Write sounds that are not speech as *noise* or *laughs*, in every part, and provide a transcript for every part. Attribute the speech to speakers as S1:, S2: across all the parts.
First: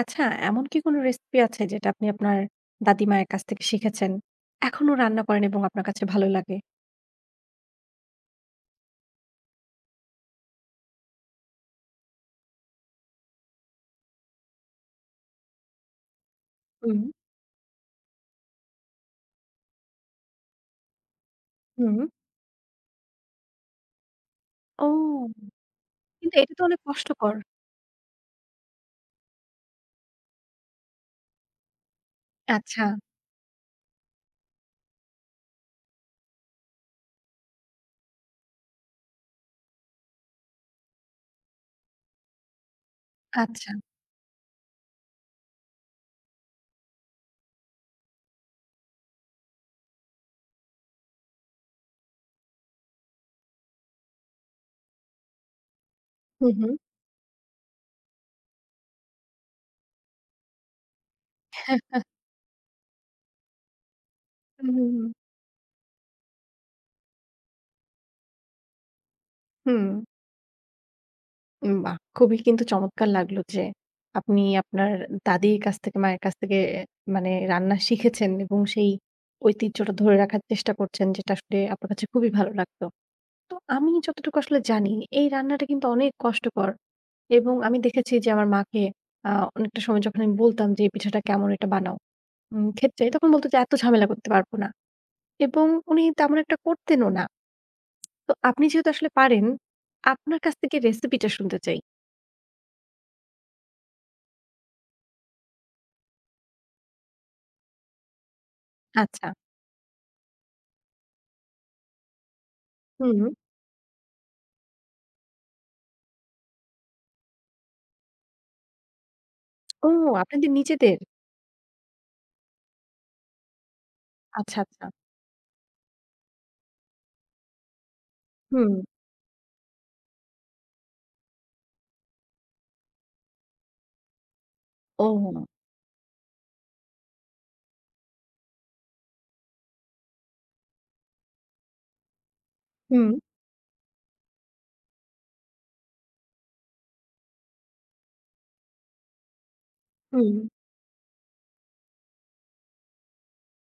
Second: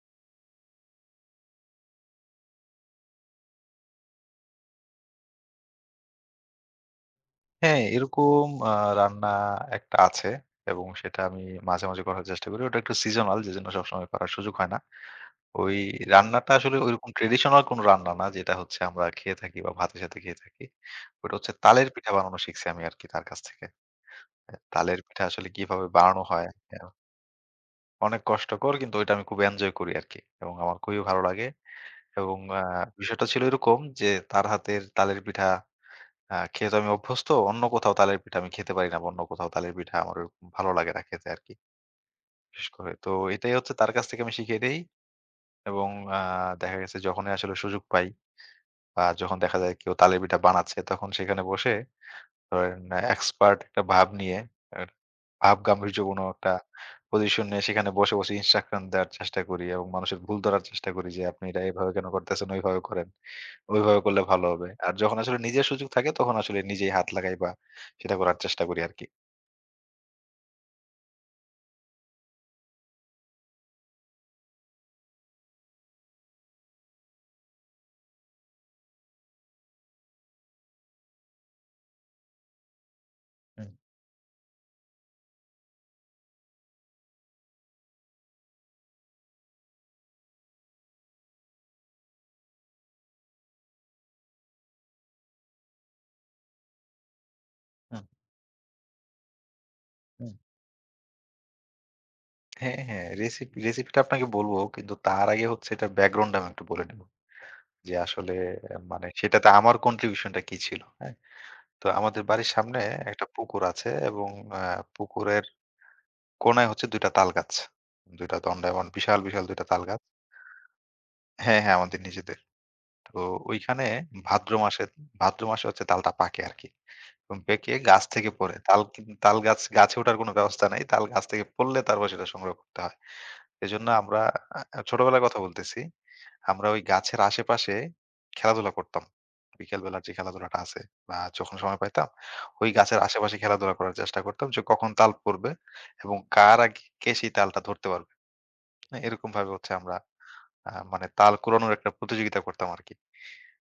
S1: আচ্ছা, এমন কি কোনো রেসিপি আছে যেটা আপনি আপনার দাদিমায়ের কাছ থেকে শিখেছেন? এখনো রান্না করেন এবং আপনার কাছে ভালো লাগে?
S2: হ্যাঁ, এরকম রান্না একটা আছে এবং সেটা আমি মাঝে, মাঝে করার চেষ্টা করি। ওটা একটু seasonal, যেজন্য সবসময় করার সুযোগ হয় না। ওই রান্নাটা আসলে
S1: হুম,
S2: ঐরকম ট্র্যাডিশনাল কোনো রান্না না যেটা হচ্ছে আমরা খেয়ে থাকি বা ভাতের সাথে খেয়ে থাকি। ওটা হচ্ছে তালের
S1: হুম।
S2: পিঠা বানানো শিখছি আমি আরকি তার কাছ থেকে। হ্যাঁ,
S1: ও!
S2: তালের পিঠা আসলে কিভাবে বানানো
S1: কিন্তু
S2: হয়,
S1: এটা তো অনেক
S2: হ্যাঁ,
S1: কষ্টকর।
S2: অনেক কষ্টকর কিন্তু ওইটা আমি খুব এনজয় করি আরকি এবং আমার খুবই ভালো লাগে এবং
S1: আচ্ছা,
S2: বিষয়টা ছিল এরকম যে তার হাতের তালের পিঠা খেয়ে তো আমি অভ্যস্ত। অন্য কোথাও তালের পিঠা আমি খেতে পারি না বা অন্য কোথাও তালের পিঠা আমার ওরকম ভালো লাগে না খেতে আরকি। বিশেষ করে। তো এটাই
S1: আচ্ছা।
S2: হচ্ছে তার কাছ থেকে আমি শিখিয়ে দেই এবং আ দেখা গেছে, যখনই আসলে সুযোগ পাই বা যখন দেখা যায় কেউ তালের পিঠা বানাচ্ছে, তখন সেখানে বসে ধরেন এক্সপার্ট একটা ভাব নিয়ে, আ ভাব গাম্ভীর্যপূর্ণ
S1: হু,
S2: একটা
S1: হু।
S2: পজিশন নিয়ে সেখানে বসে, বসে ইনস্ট্রাকশন দেওয়ার চেষ্টা করি এবং মানুষের ভুল ধরার চেষ্টা করি যে, "আপনি এটা
S1: হুম,
S2: এভাবে কেন
S1: *laughs*
S2: করতেছেন? ওইভাবে করেন।" ওইভাবে করলে ভালো হবে।
S1: হুম,
S2: আর
S1: হুম।
S2: যখন আসলে নিজের সুযোগ থাকে তখন আসলে নিজেই হাত লাগাই বা সেটা করার চেষ্টা করি আরকি।
S1: হুম, বাহ! খুবই কিন্তু চমৎকার লাগলো যে আপনি আপনার দাদির কাছ থেকে, মায়ের কাছ থেকে মানে রান্না শিখেছেন এবং সেই ঐতিহ্যটা ধরে রাখার চেষ্টা করছেন যেটা আসলে আপনার কাছে খুবই ভালো লাগতো। তো
S2: হুম,
S1: আমি যতটুকু আসলে জানি এই রান্নাটা কিন্তু অনেক কষ্টকর। এবং আমি দেখেছি যে আমার মাকে আ অনেকটা সময় যখন আমি বলতাম যে, "এই পিঠাটা কেমন? এটা বানাও।" ক্ষেত্রে তখন বলত যে, "এত ঝামেলা করতে পারবো না।" এবং উনি তেমন একটা করতেনও না।
S2: হুম,
S1: তো আপনি যেহেতু আসলে পারেন,
S2: হুম।
S1: আপনার কাছ থেকে রেসিপিটা শুনতে চাই।
S2: হ্যাঁ, হ্যাঁ। রেসিপিটা আপনাকে বলব, কিন্তু তার আগে হচ্ছে এটার ব্যাকগ্রাউন্ডটা আমি একটু বলে নেব। যে আসলে মানে
S1: আচ্ছা।
S2: সেটাতে আমার contribution টা কি ছিল, হ্যাঁ? তো আমাদের বাড়ির সামনে
S1: হুম।
S2: একটা পুকুর আছে এবং আ পুকুরের কোণায় হচ্ছে ২ টা তালগাছ। ২ টা দণ্ডায়মান বিশাল, বিশাল ২ টা
S1: ও
S2: তালগাছ।
S1: আপনাদের নিজেদের?
S2: হ্যাঁ, হ্যাঁ, আমাদের নিজেদের। তো ওইখানে ভাদ্র
S1: আচ্ছা,
S2: মাসে,
S1: আচ্ছা।
S2: ভাদ্র মাসে হচ্ছে তালটা পাকে আরকি। এবং পেকে গাছ থেকে পড়ে।
S1: হুম।
S2: তাল গাছে ওঠার কোনো ব্যবস্থা নাই। তাল গাছ থেকে পড়লে তারপর সেটা সংগ্রহ করতে হয়। এজন্য আমরা ছোটবেলার কথা
S1: ও
S2: বলতেছি। আমরা ওই গাছের আশেপাশে খেলাধুলা করতাম। বিকেল বেলার যে খেলাধুলাটা আছে বা যখন সময় পাইতাম, ওই গাছের
S1: হুম,
S2: আশেপাশে খেলাধুলা করার চেষ্টা করতাম যে কখন তাল পড়বে এবং কার আগে কে সেই তালটা ধরতে পারবে। হ্যাঁ, এরকমভাবে হচ্ছে আমরা
S1: হুম।
S2: মানে তাল কুড়ানোর একটা প্রতিযোগিতা করতাম আরকি।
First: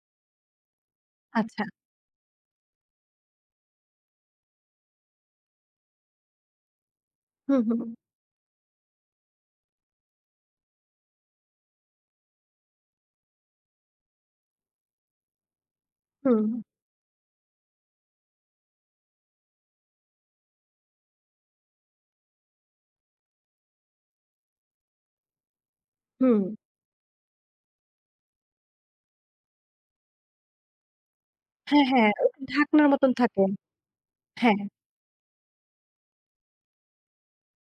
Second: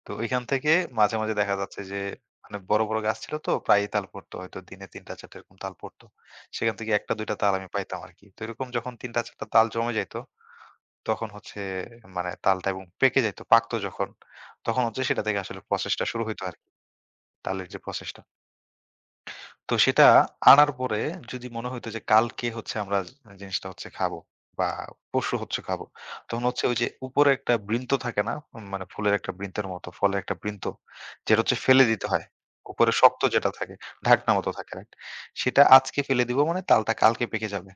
S2: তো ওইখান থেকে মাঝে, মাঝে দেখা
S1: আচ্ছা।
S2: যাচ্ছে যে মানে বড়, বড় গাছ ছিল, তো প্রায়ই তাল পড়তো। হয়তো দিনে ৩টা-৪টা এরকম তাল পড়তো। সেখান থেকে ১টা-২টা তাল
S1: হুম,
S2: আমি
S1: হুম,
S2: পাইতাম আরকি। তো এরকম যখন ৩টা-৪টা তাল জমে যাইত, তখন হচ্ছে মানে তালটা এবং পেকে যাইত, পাকতো যখন, তখন হচ্ছে সেটা থেকে আসলে প্রসেসটা শুরু হইতো
S1: হুম,
S2: আরকি। তালের যে প্রসেসটা। তো সেটা আনার পরে, যদি মনে হইতো যে কালকে হচ্ছে আমরা জিনিসটা হচ্ছে খাবো বা পরশু হচ্ছে খাবো,
S1: হুম।
S2: তখন হচ্ছে ওই যে উপরে একটা বৃন্ত থাকে না? মানে ফুলের একটা বৃন্তের মতো, ফলের একটা বৃন্ত। যেটা হচ্ছে ফেলে
S1: হ্যাঁ,
S2: দিতে
S1: হ্যাঁ।
S2: হয়।
S1: ওই ঢাকনার
S2: উপরে
S1: মতন
S2: শক্ত
S1: থাকে।
S2: যেটা থাকে, ঢাকনা মতো
S1: হ্যাঁ।
S2: থাকে, রাইট? সেটা আজকে ফেলে দিব মানে তালটা কালকে পেকে যাবে।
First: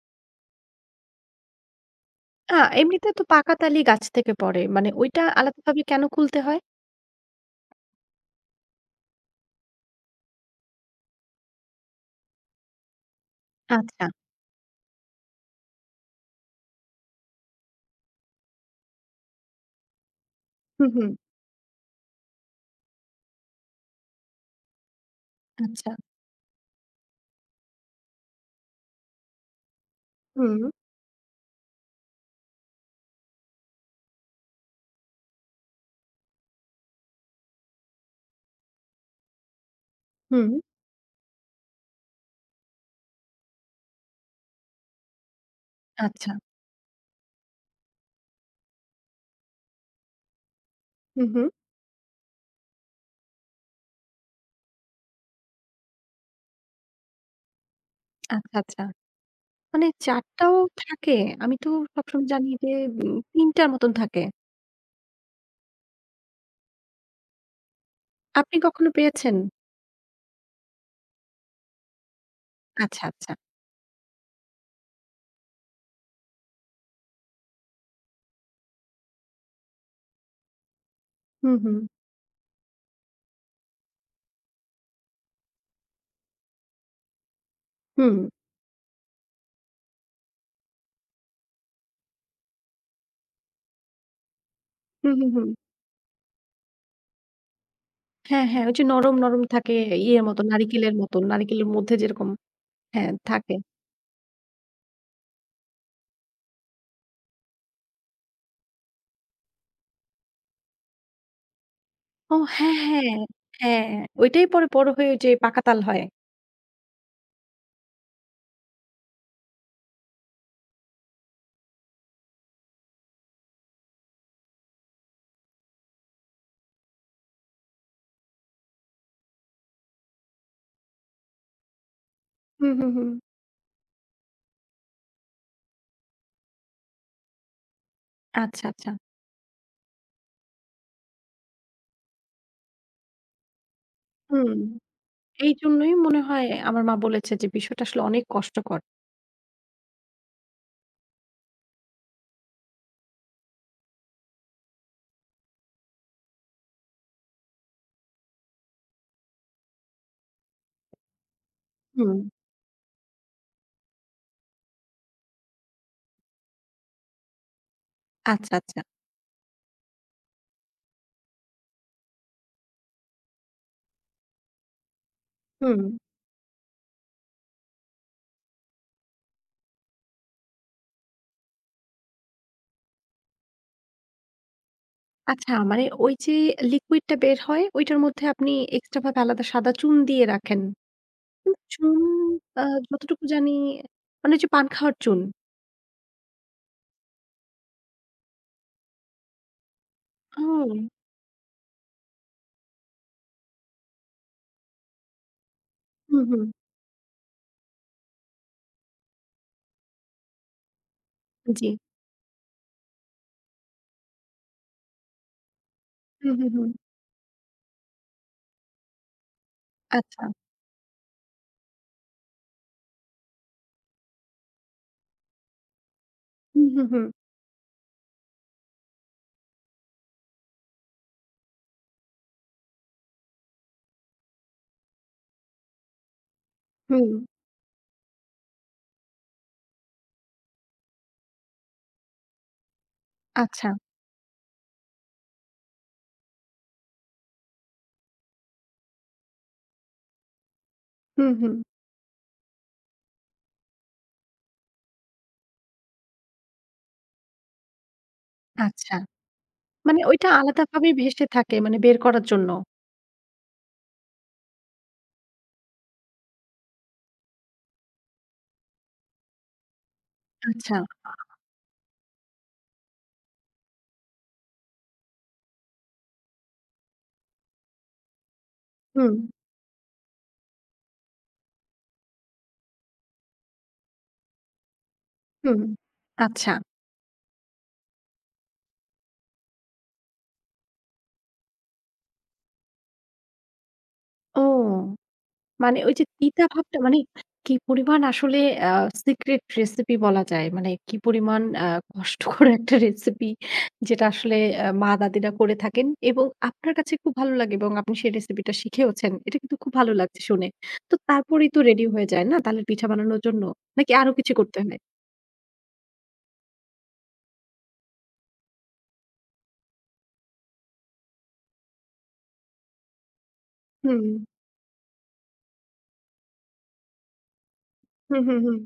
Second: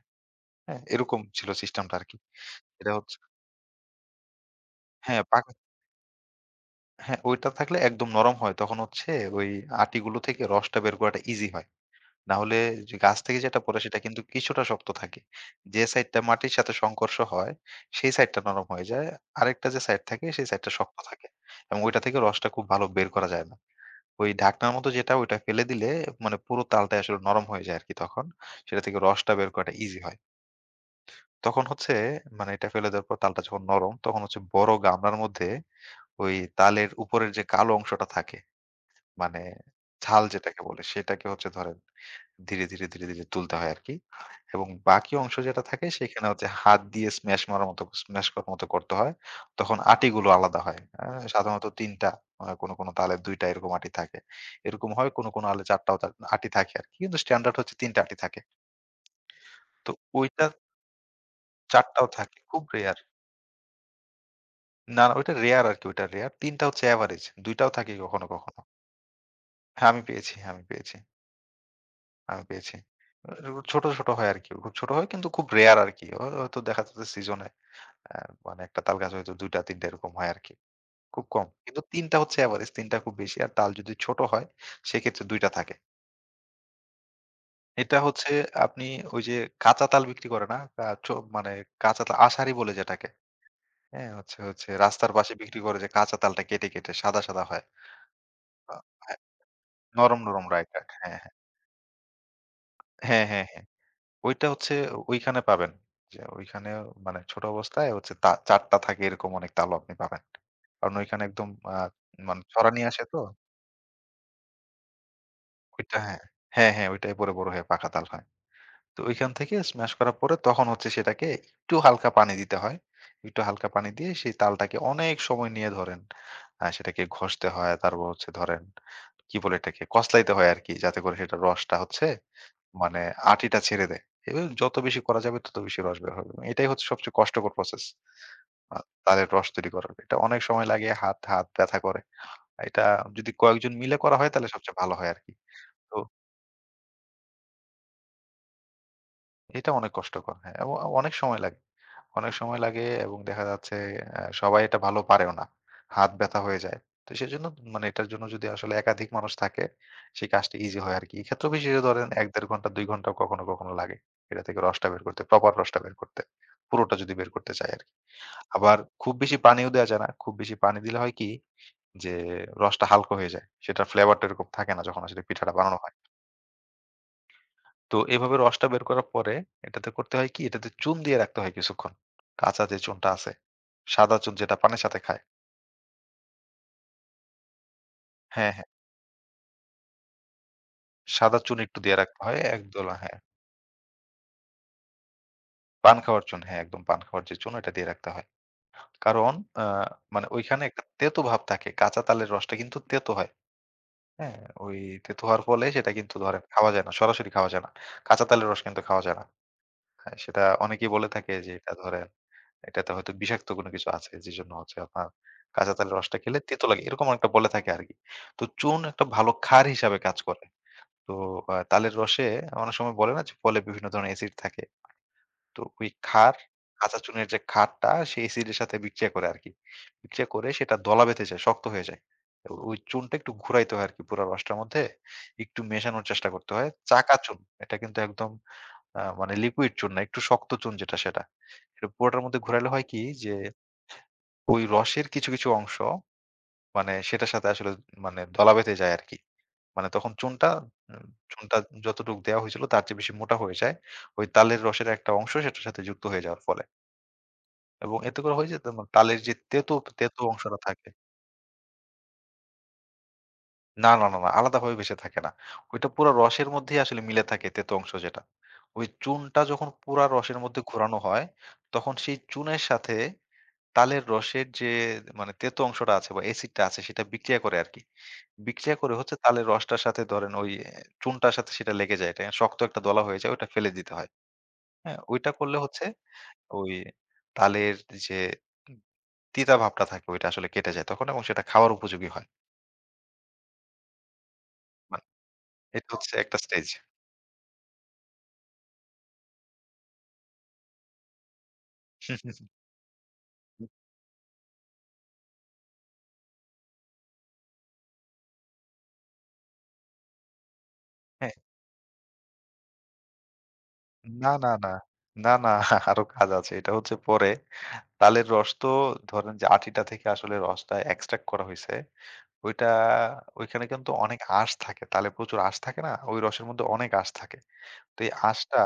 S2: হ্যাঁ? এরকম ছিল সিস্টেমটা আরকি। এটা
S1: এমনিতে
S2: হচ্ছে
S1: তো পাকাতালি গাছ থেকে পড়ে। মানে
S2: হ্যাঁ,
S1: ওইটা
S2: পাকা
S1: আলাদাভাবে কেন খুলতে হয়?
S2: হ্যাঁ, ওইটা থাকলে একদম নরম হয়। তখন হচ্ছে ওই আটিগুলো থেকে রসটা বের করাটা ইজি হয়। না হলে যে গাছ থেকে যেটা পড়ে সেটা
S1: আচ্ছা।
S2: কিন্তু কিছুটা শক্ত থাকে। যে সাইডটা মাটির সাথে সংঘর্ষ হয়, সেই সাইডটা নরম হয়ে যায়। আরেকটা যে সাইড থাকে সেই সাইডটা
S1: হুম,
S2: শক্ত
S1: হুম।
S2: থাকে। এবং ওইটা থেকে রসটা খুব ভালো বের করা যায় না। ওই ঢাকনার মতো যেটা, ওইটা ফেলে দিলে
S1: আচ্ছা।
S2: মানে পুরো তালটাই আসলে নরম হয়ে যায় আরকি তখন। সেটা থেকে রসটা বের করাটা ইজি হয়।
S1: হুম,
S2: তখন হচ্ছে মানে এটা ফেলে দেওয়ার পর তালটা যখন নরম তখন হচ্ছে বড় গামলার মধ্যে ওই তালের উপরের যে কালো অংশটা থাকে, মানে ছাল
S1: হুম।
S2: যেটাকে বলে, সেটাকে হচ্ছে ধরেন ধীরে, ধীরে, ধীরে, ধীরে তুলতে হয় আরকি। এবং বাকি অংশ যেটা থাকে সেখানে
S1: আচ্ছা।
S2: হচ্ছে হাত দিয়ে স্ম্যাশ মারার মতো, স্ম্যাশ করার মতো করতে হয়। তখন আটিগুলো আলাদা হয়।
S1: হুম, হুম।
S2: সাধারণত ৩ টা, কোনো, কোনো তালে ২ টা এরকম আটি থাকে। এরকম হয় কোনো, কোনো আলে ৪ টাও আটি থাকে আরকি। কিন্তু স্ট্যান্ডার্ড হচ্ছে ৩ টা আটি থাকে।
S1: আচ্ছা, আচ্ছা। মানে
S2: তো
S1: ৪
S2: ওইটা
S1: টাও থাকে? আমি তো
S2: ৪ টাও
S1: সবসময়
S2: থাকে।
S1: জানি
S2: খুব
S1: যে
S2: রেয়ার।
S1: উম ৩ টার মতন থাকে।
S2: না, না ওইটা রেয়ার আরকি, ওইটা রেয়ার। ৩ টা হচ্ছে এভারেজ। ২ টাও থাকে কখনো,
S1: আপনি
S2: কখনো।
S1: কখনো পেয়েছেন?
S2: হ্যাঁ, আমি পেয়েছি, আমি পেয়েছি, আমি পেয়েছি।
S1: আচ্ছা,
S2: আ
S1: আচ্ছা।
S2: ছোট, ছোট হয় আরকি। খুব ছোট হয় কিন্তু খুব রেয়ার আরকি। হয়তো দেখা যাচ্ছে সিজনে অ্যা মানে একটা তাল গাছ হয়তো ২ টা ৩ টা এরকম হয় আরকি। খুব কম।
S1: হুম, হুম।
S2: কিন্তু ৩ টা হচ্ছে এভারেজ, ৩ টা খুব বেশি। আর তাল যদি ছোট হয় সেক্ষেত্রে ২ টা থাকে। এটা
S1: হুম।
S2: হচ্ছে আপনি ওই যে কাঁচা তাল বিক্রি করে না? আ চো মানে কাঁচা তাল আষাঢ়ি বলে যেটাকে। হ্যাঁ? হচ্ছে হচ্ছে রাস্তার
S1: হুম, হুম,
S2: পাশে
S1: হুম।
S2: বিক্রি করে যে কাঁচা তালটা কেটে, কেটে সাদা, সাদা হয়।
S1: হ্যাঁ, হ্যাঁ। ওই
S2: আ
S1: যে নরম,
S2: হ্যাঁ,
S1: নরম থাকে
S2: নরম,
S1: ইয়ের মতো
S2: নরম, রাইট, রাইট।
S1: নারিকেলের
S2: হ্যাঁ,
S1: মতন।
S2: হ্যাঁ।
S1: নারিকেলের মধ্যে যেরকম হ্যাঁ,
S2: হ্যাঁ, হ্যাঁ,
S1: থাকে।
S2: হ্যাঁ। ওইটা হচ্ছে ওইখানে পাবেন। যে ওইখানে মানে ছোট অবস্থায় হচ্ছে তা ৪ টা থাকে এরকম অনেক তালও আপনি পাবেন। কারণ ওইখানে একদম আ
S1: ও
S2: মানে ছড়া
S1: হ্যাঁ,
S2: নিয়ে আসে
S1: হ্যাঁ।
S2: তো।
S1: হ্যাঁ, ওইটাই পরে বড় হয়ে ওই যে পাকা তাল
S2: ওইটা
S1: হয়।
S2: হ্যাঁ। হ্যাঁ, হ্যাঁ, ওইটাই পরে বড় হয়ে পাকা তাল হয়। তো ওইখান থেকে স্মাশ করার পরে তখন হচ্ছে সেটাকে একটু হালকা পানি দিতে হয়। একটু হালকা পানি দিয়ে সেই তালটাকে অনেক সময় নিয়ে ধরেন সেটাকে ঘষতে হয়। তারপর হচ্ছে ধরেন কি বলে এটাকে? কচলাইতে হয় আরকি। যাতে করে সেটার রসটা হচ্ছে
S1: হুম, হুম,
S2: মানে
S1: হুম।
S2: আঁটিটা ছেড়ে দেয়। এবং যত বেশি করা যাবে তত বেশি রস বের হবে। মানে এটাই হচ্ছে সবচেয়ে কষ্টকর প্রসেস।
S1: আচ্ছা,
S2: আ
S1: আচ্ছা।
S2: তালের রস তৈরি করার। এটা অনেক সময় লাগে, হাত হাত ব্যথা করে। এটা যদি কয়েকজন মিলে করা হয় তাহলে
S1: হুম,
S2: সবচেয়ে ভালো হয় আরকি।
S1: এইজন্যই
S2: তো
S1: মনে হয় আমার মা বলেছে যে বিষয়টা আসলে অনেক কষ্টকর।
S2: এটা অনেক কষ্টকর। হ্যাঁ, এবং অনেক সময় লাগে। অনেক সময় লাগে এবং দেখা যাচ্ছে সবাই এটা ভালো পারেও না। হাত ব্যাথা হয়ে যায়। তো সেজন্য মানে এটার জন্য যদি আসলে একাধিক মানুষ থাকে, সেই কাজটা ইজি হয় আরকি। এক্ষেত্রেও বিশেষে ধরেন
S1: হুম,
S2: ১-১.৫ ঘন্টা, ২ ঘন্টাও কখনো, কখনো লাগে। এটা থেকে রসটা বের করতে, প্রপার রসটা বের করতে। পুরোটা যদি বের করতে চাই আরকি।
S1: আচ্ছা,
S2: আবার
S1: আচ্ছা।
S2: খুব বেশি পানিও দেয়া যায় না। খুব বেশি পানি দিলে হয় কি যে রসটা হালকা হয়ে যায়। সেটার ফ্লেভারটা এরকম থাকে না যখন আসলে পিঠাটা বানানো
S1: হুম,
S2: হয়। তো এভাবে রসটা বের করার পরে এটাতে করতে হয় কি? এটাতে চুন দিয়ে রাখতে হয় কিছুক্ষণ। কাঁচা যে চুনটা আছে। সাদা চুন যেটা পানের সাথে খায়।
S1: আচ্ছা মানে ওই যে লিকুইডটা বের হয় ওইটার মধ্যে
S2: হ্যাঁ,
S1: আপনি
S2: হ্যাঁ।
S1: এক্সট্রা ভাবে আলাদা সাদা চুন দিয়ে রাখেন।
S2: সাদা
S1: হুম।
S2: চুন একটু
S1: চুন
S2: দিয়ে রাখতে হয়।
S1: আ
S2: একদলা হ্যাঁ,
S1: যতটুকু জানি মানে ওই যে পান খাওয়ার চুন।
S2: পান খাওয়ার চুন। হ্যাঁ, একদম পান খাওয়ার যে চুন এটা দিয়ে রাখতে হয়। কারণ আ মানে ওইখানে একটা
S1: ও।
S2: তেতো ভাব থাকে। কাঁচা তালের রসটা কিন্তু তেতো হয়। হ্যাঁ, ওই তেতো হওয়ার ফলে সেটা কিন্তু
S1: হুম,
S2: ধরেন
S1: হুম,
S2: খাওয়া যায় না। সরাসরি খাওয়া যায় না। কাঁচা তালের রস কিন্তু খাওয়া যায় না। হ্যাঁ, সেটা অনেকেই বলে থাকে যে
S1: জি।
S2: এটা ধরেন এটাতে হয়তো বিষাক্ত কোনো কিছু আছে যেজন্য হচ্ছে আপনার কাঁচা তালের রসটা
S1: হুম,
S2: খেলে
S1: হুম,
S2: তেতো
S1: হুম।
S2: লাগে। এরকম একটা বলে থাকে আরকি। তো চুন একটা ভালো ক্ষার হিসাবে কাজ
S1: আচ্ছা।
S2: করে। তো তালের রসে অনেক সময় বলে না যে ফলে বিভিন্ন ধরনের অ্যাসিড থাকে। তো ওই ক্ষার,
S1: হুম, হুম,
S2: কাঁচা
S1: হুম,
S2: চুনের যে ক্ষারটা সেই অ্যাসিডের সাথে বিক্রিয়া করে আরকি। বিক্রিয়া করে সেটা দলা বেঁধে যায়, শক্ত হয়ে যায়। তো ওই চুনটা একটু ঘুরাইতে হয় আরকি পুরা রসটার মধ্যে, একটু মেশানোর চেষ্টা করতে হয়।
S1: হুম,
S2: চাকা চুন এটা কিন্তু একদম মানে লিকুইড চুন না, একটু শক্ত চুন যেটা সেটা। এটা পুরোটার মধ্যে ঘুরাইলে হয় কি যে
S1: আচ্ছা।
S2: ওই রসের কিছু, কিছু অংশ মানে সেটার সাথে আসলে মানে দলা বেঁধে যায় আরকি। মানে তখন চুনটা উম
S1: হুম, হুম,
S2: চুনটা যতটুক দেয়া হয়েছিল তার চেয়ে বেশি মোটা হয়ে যায়। ওই তালের রসের একটা অংশ সেটার সাথে যুক্ত হয়ে যাওয়ার ফলে। এবং এতে করে হয় যে তোমার
S1: আচ্ছা।
S2: তালের যে তেতো,
S1: মানে
S2: তেতো
S1: ওইটা
S2: অংশটা থাকে।
S1: আলাদাভাবে ভেসে থাকে মানে বের করার জন্য।
S2: না, না, না, না আলাদাভাবে ভেসে থাকে না। ওইটা পুরা রসের মধ্যেই আসলে মিলে থাকে তেতো অংশ যেটা। ওই চুনটা যখন পুরা রসের মধ্যে
S1: আচ্ছা।
S2: ঘোরানো হয়, তখন সেই চুনের সাথে তালের রসের যে মানে তেতো অংশটা আছে বা অ্যাসিডটা আছে সেটা বিক্রিয়া করে আরকি। বিক্রিয়া করে
S1: হুম,
S2: হচ্ছে তালের রসটার সাথে ধরেন ওই চুনটার সাথে সেটা লেগে যায়। এটা শক্ত একটা দলা হয়ে যায়, ওটা ফেলে দিতে হয়। হ্যাঁ? ওইটা করলে
S1: হুম,
S2: হচ্ছে
S1: আচ্ছা।
S2: ওই তালের যে তিতা ভাবটা থাকে ওইটা আসলে কেটে যায় তখন এবং সেটা খাওয়ার উপযোগী হয়।
S1: ও।
S2: মানে
S1: মানে
S2: এটা
S1: ওই যে
S2: হচ্ছে একটা
S1: তিতা
S2: স্টেজ।
S1: ভাবটা মানে কি পরিমাণ আসলে আ সিক্রেট রেসিপি বলা যায়। মানে কি পরিমাণ কষ্টকর
S2: *laughs*
S1: একটা রেসিপি যেটা আসলে মা দাদিরা করে থাকেন এবং আপনার কাছে খুব ভালো লাগে এবং আপনি সেই রেসিপিটা শিখেওছেন। এটা কিন্তু খুব ভালো লাগছে শুনে। তো
S2: হ্যাঁ।
S1: তারপরেই তো রেডি হয়ে যায় না তালের পিঠা বানানোর জন্য? নাকি আরো
S2: না,
S1: কিছু
S2: না,
S1: করতে
S2: না।
S1: হয়?
S2: না, না *laughs* আরো কাজ আছে। এটা হচ্ছে পরে তালের রস তো ধরেন যে আটিটা থেকে আসলে রসটা এক্সট্রাক্ট করা হইছে। ওইটা ওইখানে কিন্তু
S1: হুম,
S2: অনেক আঁশ থাকে। তালে প্রচুর আঁশ থাকে না? ওই রসের মধ্যে অনেক আঁশ থাকে। তো এই
S1: হুম, হুম, হুম,
S2: আঁশটা,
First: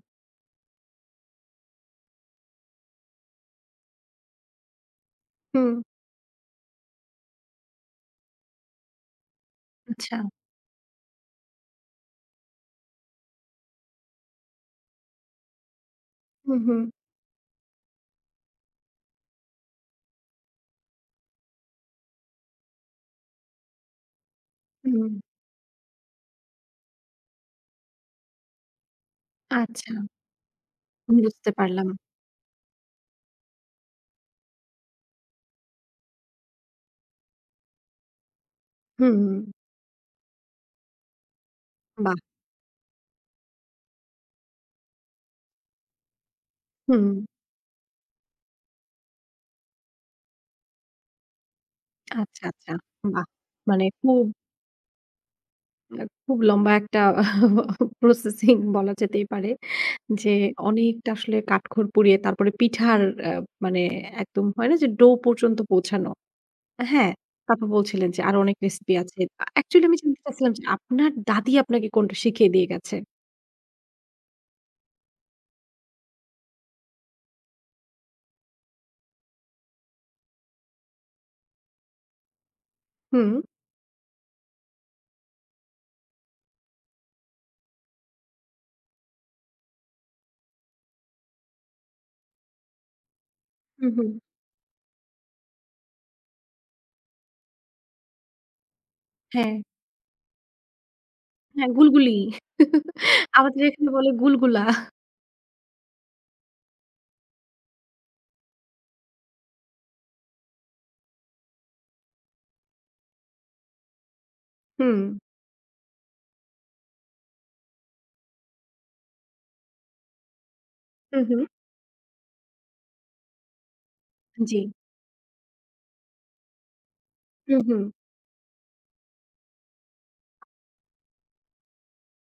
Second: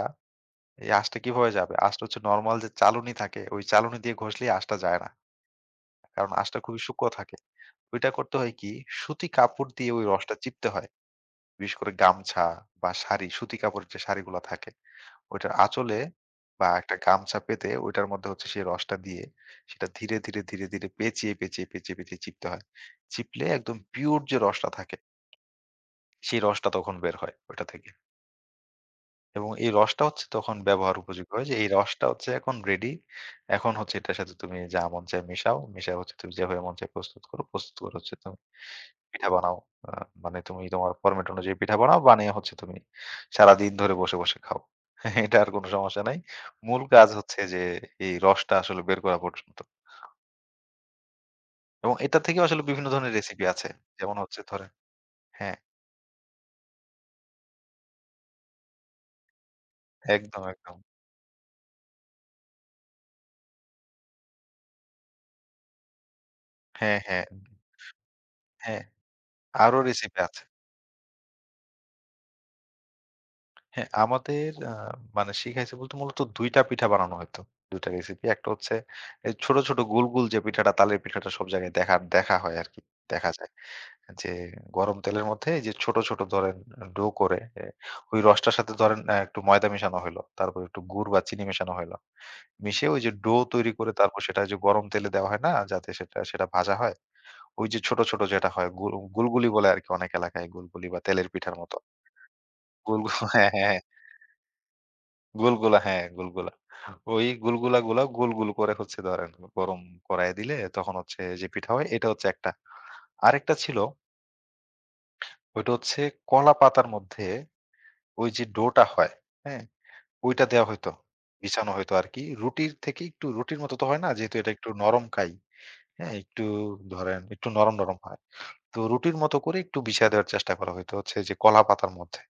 S2: এই আঁশটা কিভাবে যাবে? আঁশটা হচ্ছে নরমাল যে চালুনি থাকে, ওই চালুনি দিয়ে ঘষলেই আঁশটা যায় না।
S1: হুম,
S2: কারণ আঁশটা খুবই সূক্ষ্ম থাকে। ওইটা করতে হয় কি? সুতি কাপড় দিয়ে ওই
S1: আচ্ছা,
S2: রসটা চিপতে হয়। বিশেষ করে গামছা বা শাড়ি, সুতি কাপড়ের যে শাড়িগুলা থাকে, ওইটার আঁচলে
S1: হুম,
S2: বা
S1: হুম,
S2: একটা গামছা পেতে ওইটার মধ্যে হচ্ছে সেই রসটা দিয়ে সেটা ধীরে, ধীরে, ধীরে, ধীরে পেঁচিয়ে, পেঁচিয়ে, পেঁচিয়ে, পেঁচিয়ে চিপতে হয়। চিপলে একদম পিওর যে রসটা থাকে
S1: হুম,
S2: সেই রসটা তখন বের হয় ওইটা থেকে। এবং এই
S1: আচ্ছা
S2: রসটা হচ্ছে তখন ব্যবহার উপযোগী হয়,
S1: বুঝতে
S2: যে এই
S1: পারলাম।
S2: রসটা হচ্ছে এখন রেডি। এখন হচ্ছে এটার সাথে তুমি যা মন চায় মিশাও। মিশায় হচ্ছে তুমি যেভাবে মন চায় প্রস্তুত করো। প্রস্তুত করে হচ্ছে তুমি
S1: হুম,
S2: পিঠা বানাও। আ মানে তুমি তোমার ফরমেট অনুযায়ী পিঠা বানাও।
S1: বাহ!
S2: বানিয়ে হচ্ছে তুমি সারাদিন ধরে বসে খাও। *laughs* এটা আর কোনো সমস্যা নাই। মূল কাজ
S1: হুম,
S2: হচ্ছে যে এই রসটা আসলে বের করা পর্যন্ত। এবং এটা
S1: আচ্ছা,
S2: থেকেও আসলে
S1: আচ্ছা,
S2: বিভিন্ন ধরনের
S1: বাহ!
S2: রেসিপি আছে।
S1: মানে
S2: যেমন
S1: খুব
S2: হচ্ছে ধরেন, হ্যাঁ,
S1: খুব লম্বা একটা *laughs* প্রসেসিং বলা যেতেই পারে। যে
S2: একদম, একদম।
S1: অনেকটা আসলে কাঠখড় পুড়িয়ে তারপরে পিঠার আ মানে একদম হয় না যে ডো পর্যন্ত পৌঁছানো।
S2: হ্যাঁ,
S1: হ্যাঁ,
S2: হ্যাঁ,
S1: তারপর বলছিলেন যে আরো অনেক
S2: হ্যাঁ।
S1: রেসিপি আছে।
S2: আরো
S1: অ্যাকচুয়ালি আমি
S2: রেসিপি
S1: জানতে
S2: আছে।
S1: চাচ্ছিলাম যে আপনার দাদি আপনাকে কোনটা শিখিয়ে দিয়ে গেছে?
S2: হ্যাঁ, আমাদের মানে শিখাইছে বলতে মূলত ২ টা পিঠা বানানো হইতো। ২ টা রেসিপি। একটা হচ্ছে এই ছোট, ছোট গোল, গোল যে পিঠাটা, তালের পিঠাটা সব জায়গায় দেখা দেখা হয় আরকি। দেখা
S1: হুম,
S2: যায়। যে গরম তেলের মধ্যে এই যে ছোট, ছোট ধরেন ডো করে ওই রসটার সাথে ধরেন একটু ময়দা মেশানো হইলো। তারপর একটু গুড় বা চিনি মেশানো হইলো। মিশিয়ে ওই যে ডো তৈরি
S1: হুম,
S2: করে
S1: হুম।
S2: তারপর সেটা যে গরম তেলে দেওয়া হয় না? যাতে সেটা সেটা ভাজা হয়। ওই যে ছোট, ছোট যেটা হয় গুলগুলি
S1: হ্যাঁ,
S2: বলে আরকি, অনেক এলাকায় গুলগুলি বা তেলের পিঠার
S1: হ্যাঁ
S2: মতো।
S1: গুলগুলি। *laughs*
S2: গুলগু *laughs* হ্যাঁ,
S1: আমাদের
S2: হ্যাঁ, হ্যাঁ।
S1: এখানে বলে গুলগুলা।
S2: গুলগুলা, হ্যাঁ, গুলগুলা। ওই গুলগুলাগুলা গোল, গোল করে হচ্ছে ধরেন গরম কড়াইয়ে দিলে তখন হচ্ছে যে পিঠা হয়, এটা হচ্ছে একটা। আরেকটা ছিল,
S1: হুম,
S2: ওইটা হচ্ছে কলা পাতার মধ্যে ওই যে ডোটা হয়, হ্যাঁ? ওইটা দেয়া হইতো।
S1: হুম, হুম।
S2: বিছানো হইতো আরকি। রুটির থেকে একটু রুটির মতো তো হয় না, যেহেতু এটা
S1: জি।
S2: একটু নরম কাই, হ্যাঁ? একটু ধরেন একটু
S1: হুম,
S2: নরম,
S1: হুম,
S2: নরম হয়। তো রুটির মতো করে একটু বিছায় দেওয়ার চেষ্টা করা হইতো হচ্ছে যে কলা পাতার মধ্যে।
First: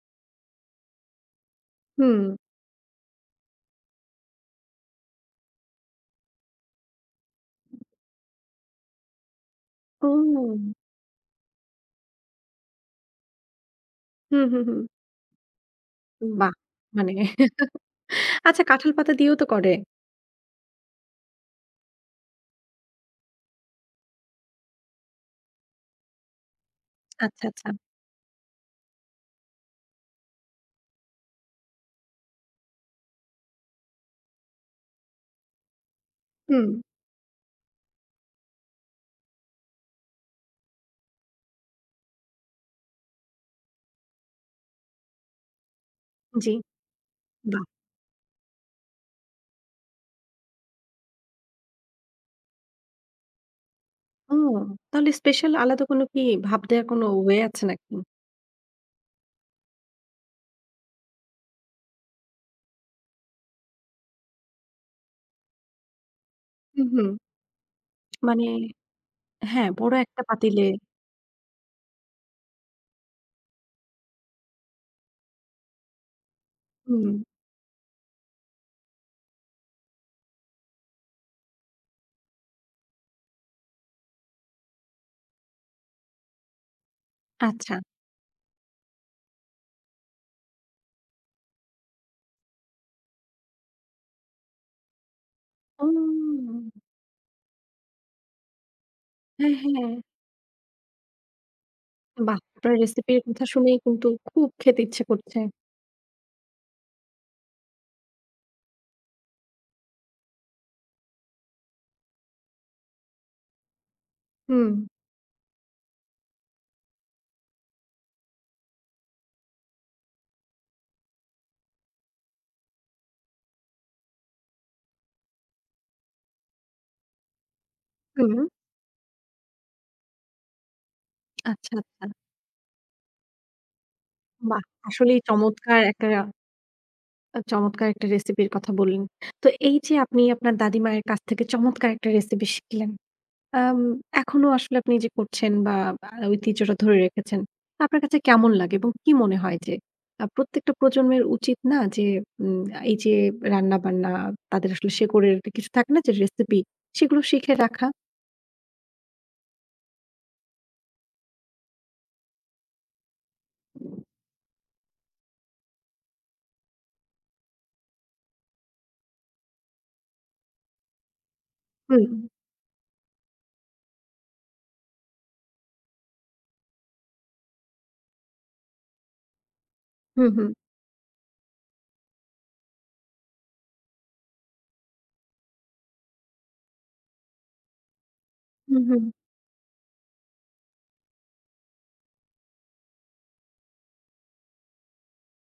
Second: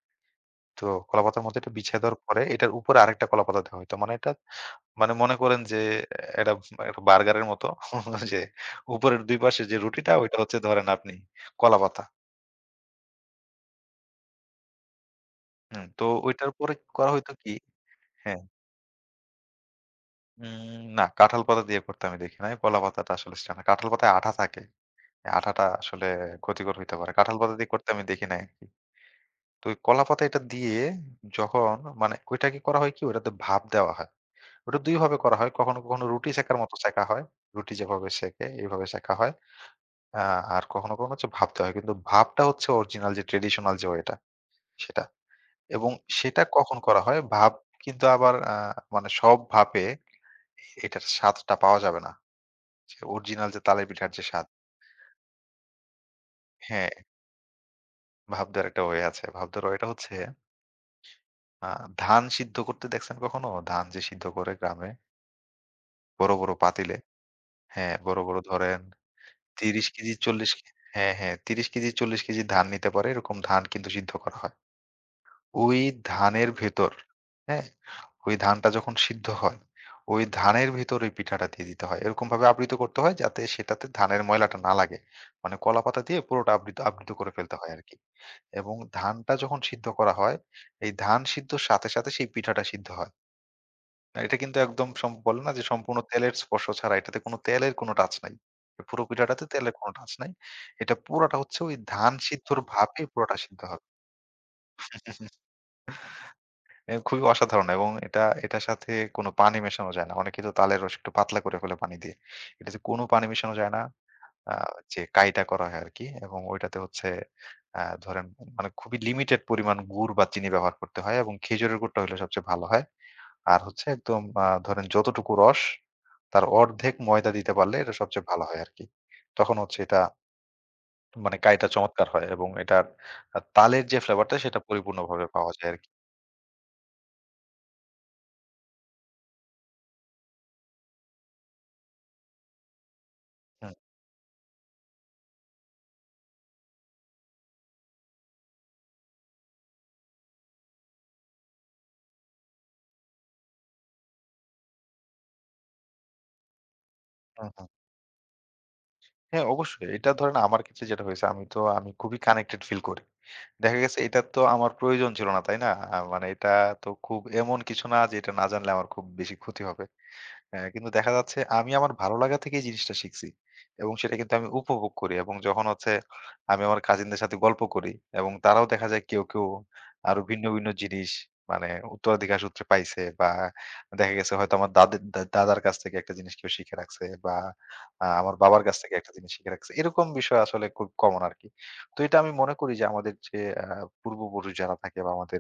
S2: তো কলাপাতার মধ্যে এটা বিছিয়ে দেওয়ার
S1: হুম।
S2: পরে এটার উপরে আরেকটা কলাপাতা দেওয়া হইতো। মানে এটা মানে মনে করেন যে এটা একটা বার্গারের মতো *laughs* যে উপরের ২ পাশে যে রুটিটা, ওইটা হচ্ছে
S1: ও!
S2: ধরেন আপনি কলাপাতা।
S1: হুম, হুম, হুম।
S2: হুম, তো ওইটার
S1: বাহ!
S2: পরে করা
S1: মানে
S2: হইতো কি,
S1: *laughs*
S2: হ্যাঁ,
S1: আচ্ছা কাঁঠাল পাতা দিয়েও তো করে?
S2: না, কাঁঠাল পাতা দিয়ে করতে আমি দেখি নাই। কলা পাতাটা আসলে ছিল না। কাঁঠাল পাতায় আঠা থাকে। এই আঠাটা আসলে ক্ষতিকর হইতে পারে। কাঁঠাল
S1: আচ্ছা,
S2: পাতা দিয়ে
S1: আচ্ছা।
S2: করতে আমি দেখি নাই আরকি। তো ওই কলাপাতা এটা দিয়ে যখন মানে ওইটাকে করা হয় কি, ওইটাতে ভাপ দেওয়া হয়। ওটা ২ ভাবে করা হয়। কখনো, কখনো রুটি সেঁকার
S1: হুম,
S2: মতো সেঁকা হয়। রুটি যেভাবে সেঁকে এইভাবে সেঁকা হয়। আ আর কখনো, কখনো হচ্ছে ভাপ দেওয়া হয়। কিন্তু ভাপটা হচ্ছে অরিজিনাল যে ট্র্যাডিশনাল যে ওয়েটা, সেটা। এবং সেটা
S1: জি।
S2: কখন করা হয়? ভাপ
S1: বাহ!
S2: কিন্তু আবার মানে সব ভাপে এটার স্বাদটা পাওয়া যাবে না। যে অরিজিনাল যে তালের পিঠার যে
S1: ও
S2: স্বাদ,
S1: তাহলে স্পেশাল আলাদা কোনো কি ভাপ দেওয়ার
S2: হ্যাঁ,
S1: কোনো ওয়ে আছে নাকি?
S2: ভাপ দেওয়ার একটা ওয়ে আছে। ভাপ দেওয়ার ওয়েটা হচ্ছে আ ধান সিদ্ধ করতে দেখছেন কখনো? ধান যে সিদ্ধ করে গ্রামে বড়, বড়
S1: হুম,
S2: পাতিলে,
S1: হুম।
S2: হ্যাঁ, বড়, বড়
S1: মানে
S2: ধরেন
S1: হ্যাঁ,
S2: ৩০
S1: বড়
S2: কেজি
S1: একটা
S2: ৪০
S1: পাতিলে
S2: কে হ্যাঁ, হ্যাঁ। ৩০ কেজি ৪০ কেজি ধান নিতে পারে, এরকম ধান কিন্তু সিদ্ধ করা হয়। ওই ধানের ভেতর,
S1: হুম।
S2: হ্যাঁ? ওই ধানটা যখন সিদ্ধ হয়, ওই ধানের ভেতর ওই পিঠাটা দিয়ে দিতে হয়। এরকমভাবে আবৃত করতে হয় যাতে সেটাতে ধানের ময়লাটা না লাগে। মানে কলাপাতা দিয়ে পুরোটা আবৃত আবৃত করে ফেলতে হয়
S1: আচ্ছা।
S2: আরকি। এবং ধানটা যখন সিদ্ধ করা হয়, এই ধান সিদ্ধর সাথে, সাথে সেই পিঠাটা সিদ্ধ হয়। না, এটা কিন্তু একদম বলে না যে সম্পূর্ণ তেলের
S1: ও
S2: স্পর্শ ছাড়া, এটাতে কোনো তেলের কোনো টাচ নাই। এই পুরো পিঠাটাতে
S1: হ্যাঁ,
S2: তেলের
S1: হ্যাঁ।
S2: কোনো টাচ নাই। এটা পুরাটা হচ্ছে ওই ধান
S1: বাহ!
S2: সিদ্ধর
S1: আপনার
S2: ভাপে
S1: রেসিপির
S2: পুরাটা
S1: কথা
S2: সিদ্ধ
S1: শুনেই
S2: হবে।
S1: কিন্তু খুব খেতে ইচ্ছে করছে।
S2: খুবই অসাধারণ এবং এটা এটার সাথে কোনো পানি মেশানো যায় না। অনেকে তো তালের রস একটু পাতলা করে ফেলে পানি দিয়ে। এটাতে কোনো পানি মেশানো যায় না। আ
S1: হুম।
S2: যে কাইটা করা হয় আরকি এবং ওইটাতে হচ্ছে ধরেন মানে খুবই লিমিটেড পরিমাণ গুড় বা চিনি ব্যবহার করতে হয় এবং খেজুরের গুড়টা হলে সবচেয়ে ভালো হয়। আর হচ্ছে একদম ধরেন যতটুকু রস তার অর্ধেক ময়দা দিতে পারলে এটা সবচেয়ে
S1: হুম,
S2: ভালো হয় আরকি। তখন হচ্ছে এটা মানে কাইটা
S1: আচ্ছা, আচ্ছা।
S2: চমৎকার হয় এবং এটার তালের যে ফ্লেভারটা সেটা
S1: বাহ! আসলেই
S2: পরিপূর্ণভাবে পাওয়া যায়
S1: চমৎকার
S2: আরকি।
S1: একটা চমৎকার একটা রেসিপির কথা বললেন। তো এই যে আপনি আপনার দাদিমায়ের কাছ থেকে চমৎকার একটা রেসিপি শিখলেন।
S2: হুম,
S1: আম এখনো আসলে আপনি যে করছেন বা ঐতিহ্যটা ধরে রেখেছেন, আপনার কাছে কেমন লাগে এবং কি মনে হয় যে প্রত্যেকটা প্রজন্মের উচিত না যে উম এই যে রান্না-বান্না তাদের আসলে শেকড়ের একটা কিছু থাকে না যে রেসিপি সেগুলো
S2: হুম,
S1: শিখে
S2: হুম।
S1: রাখা?
S2: হ্যাঁ, অবশ্যই। এটা ধরেন আমার ক্ষেত্রে যেটা হয়েছে আমি খুবই কানেক্টেড ফিল করি। দেখা গেছে এটা তো আমার প্রয়োজন ছিল না, তাই না? মানে এটা তো খুব এমন কিছু না যে এটা না জানলে আমার খুব বেশি ক্ষতি হবে। হ্যাঁ, কিন্তু দেখা যাচ্ছে আমি আমার
S1: হুম,
S2: ভালো লাগা থেকে এই জিনিসটা শিখছি। এবং সেটা কিন্তু আমি উপভোগ করি এবং যখন হচ্ছে আমি আমার কাজিনদের সাথে গল্প করি এবং তারাও দেখা যায় কেউ, কেউ আরো
S1: হুম,
S2: ভিন্ন,
S1: হুম,
S2: ভিন্ন জিনিস মানে উত্তরাধিকার সূত্রে পাইছে বা দেখা গেছে হয়তো আমার দাদের দা দাদার কাছ থেকে একটা জিনিস কেউ শিখে রাখছে বা আমার বাবার কাছ
S1: হুম,
S2: থেকে
S1: হুম,
S2: একটা জিনিস শিখে রাখছে। এরকম বিষয় আসলে খুব কমন আরকি। তো এটা আমি মনে করি যে আমাদের যে আ পূর্বপুরুষ যারা থাকে বা আমাদের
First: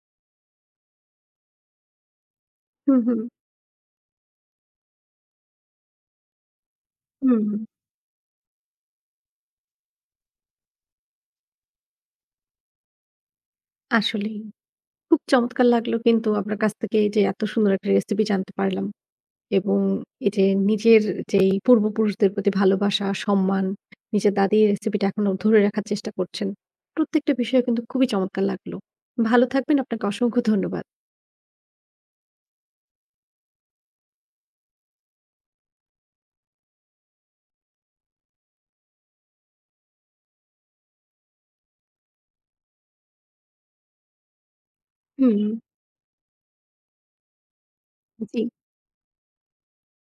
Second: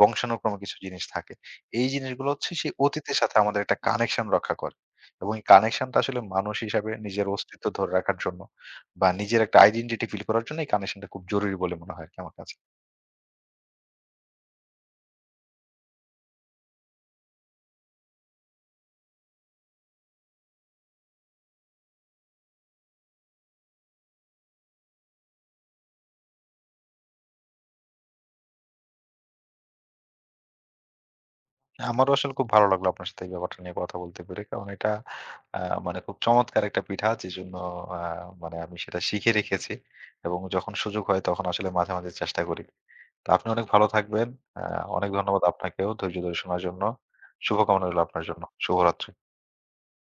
S2: বংশানুক্রমে কিছু জিনিস থাকে, এই জিনিসগুলো হচ্ছে সেই
S1: হুম,
S2: অতীতের
S1: হুম,
S2: সাথে আমাদের একটা কানেকশন রক্ষা করে। এবং এই কানেকশনটা আসলে মানুষ হিসাবে নিজের
S1: হুম, হুম।
S2: অস্তিত্ব ধরে রাখার জন্য বা নিজের একটা আইডেন্টিটি ফিল করার জন্য এই কানেকশনটা খুব জরুরি বলে মনে হয় আরকি আমার কাছে।
S1: আসলেই। খুব চমৎকার লাগলো কিন্তু আপনার কাছ থেকে এই যে এত সুন্দর একটা রেসিপি জানতে পারলাম। এবং এই যে নিজের যেই পূর্বপুরুষদের প্রতি ভালোবাসা, সম্মান, নিজের দাদির রেসিপিটা এখনো ধরে রাখার চেষ্টা করছেন। প্রত্যেকটা বিষয়ে কিন্তু খুবই চমৎকার লাগলো। ভালো থাকবেন। আপনাকে অসংখ্য ধন্যবাদ।
S2: আমারও আসলে খুব ভালো লাগলো আপনার সাথে এই ব্যাপারটা নিয়ে কথা বলতে পেরে। কারণ এটা আ মানে খুব চমৎকার একটা পিঠা, যেজন্য আ মানে আমি সেটা শিখে রেখেছি। এবং যখন সুযোগ হয় তখন আসলে মাঝে, মাঝে চেষ্টা করি। তো আপনি অনেক ভালো থাকবেন। আ অনেক
S1: হুম।
S2: ধন্যবাদ আপনাকেও ধৈর্য ধরে শোনার জন্য। শুভকামনা রইল আপনার
S1: জি।
S2: জন্য। শুভরাত্রি।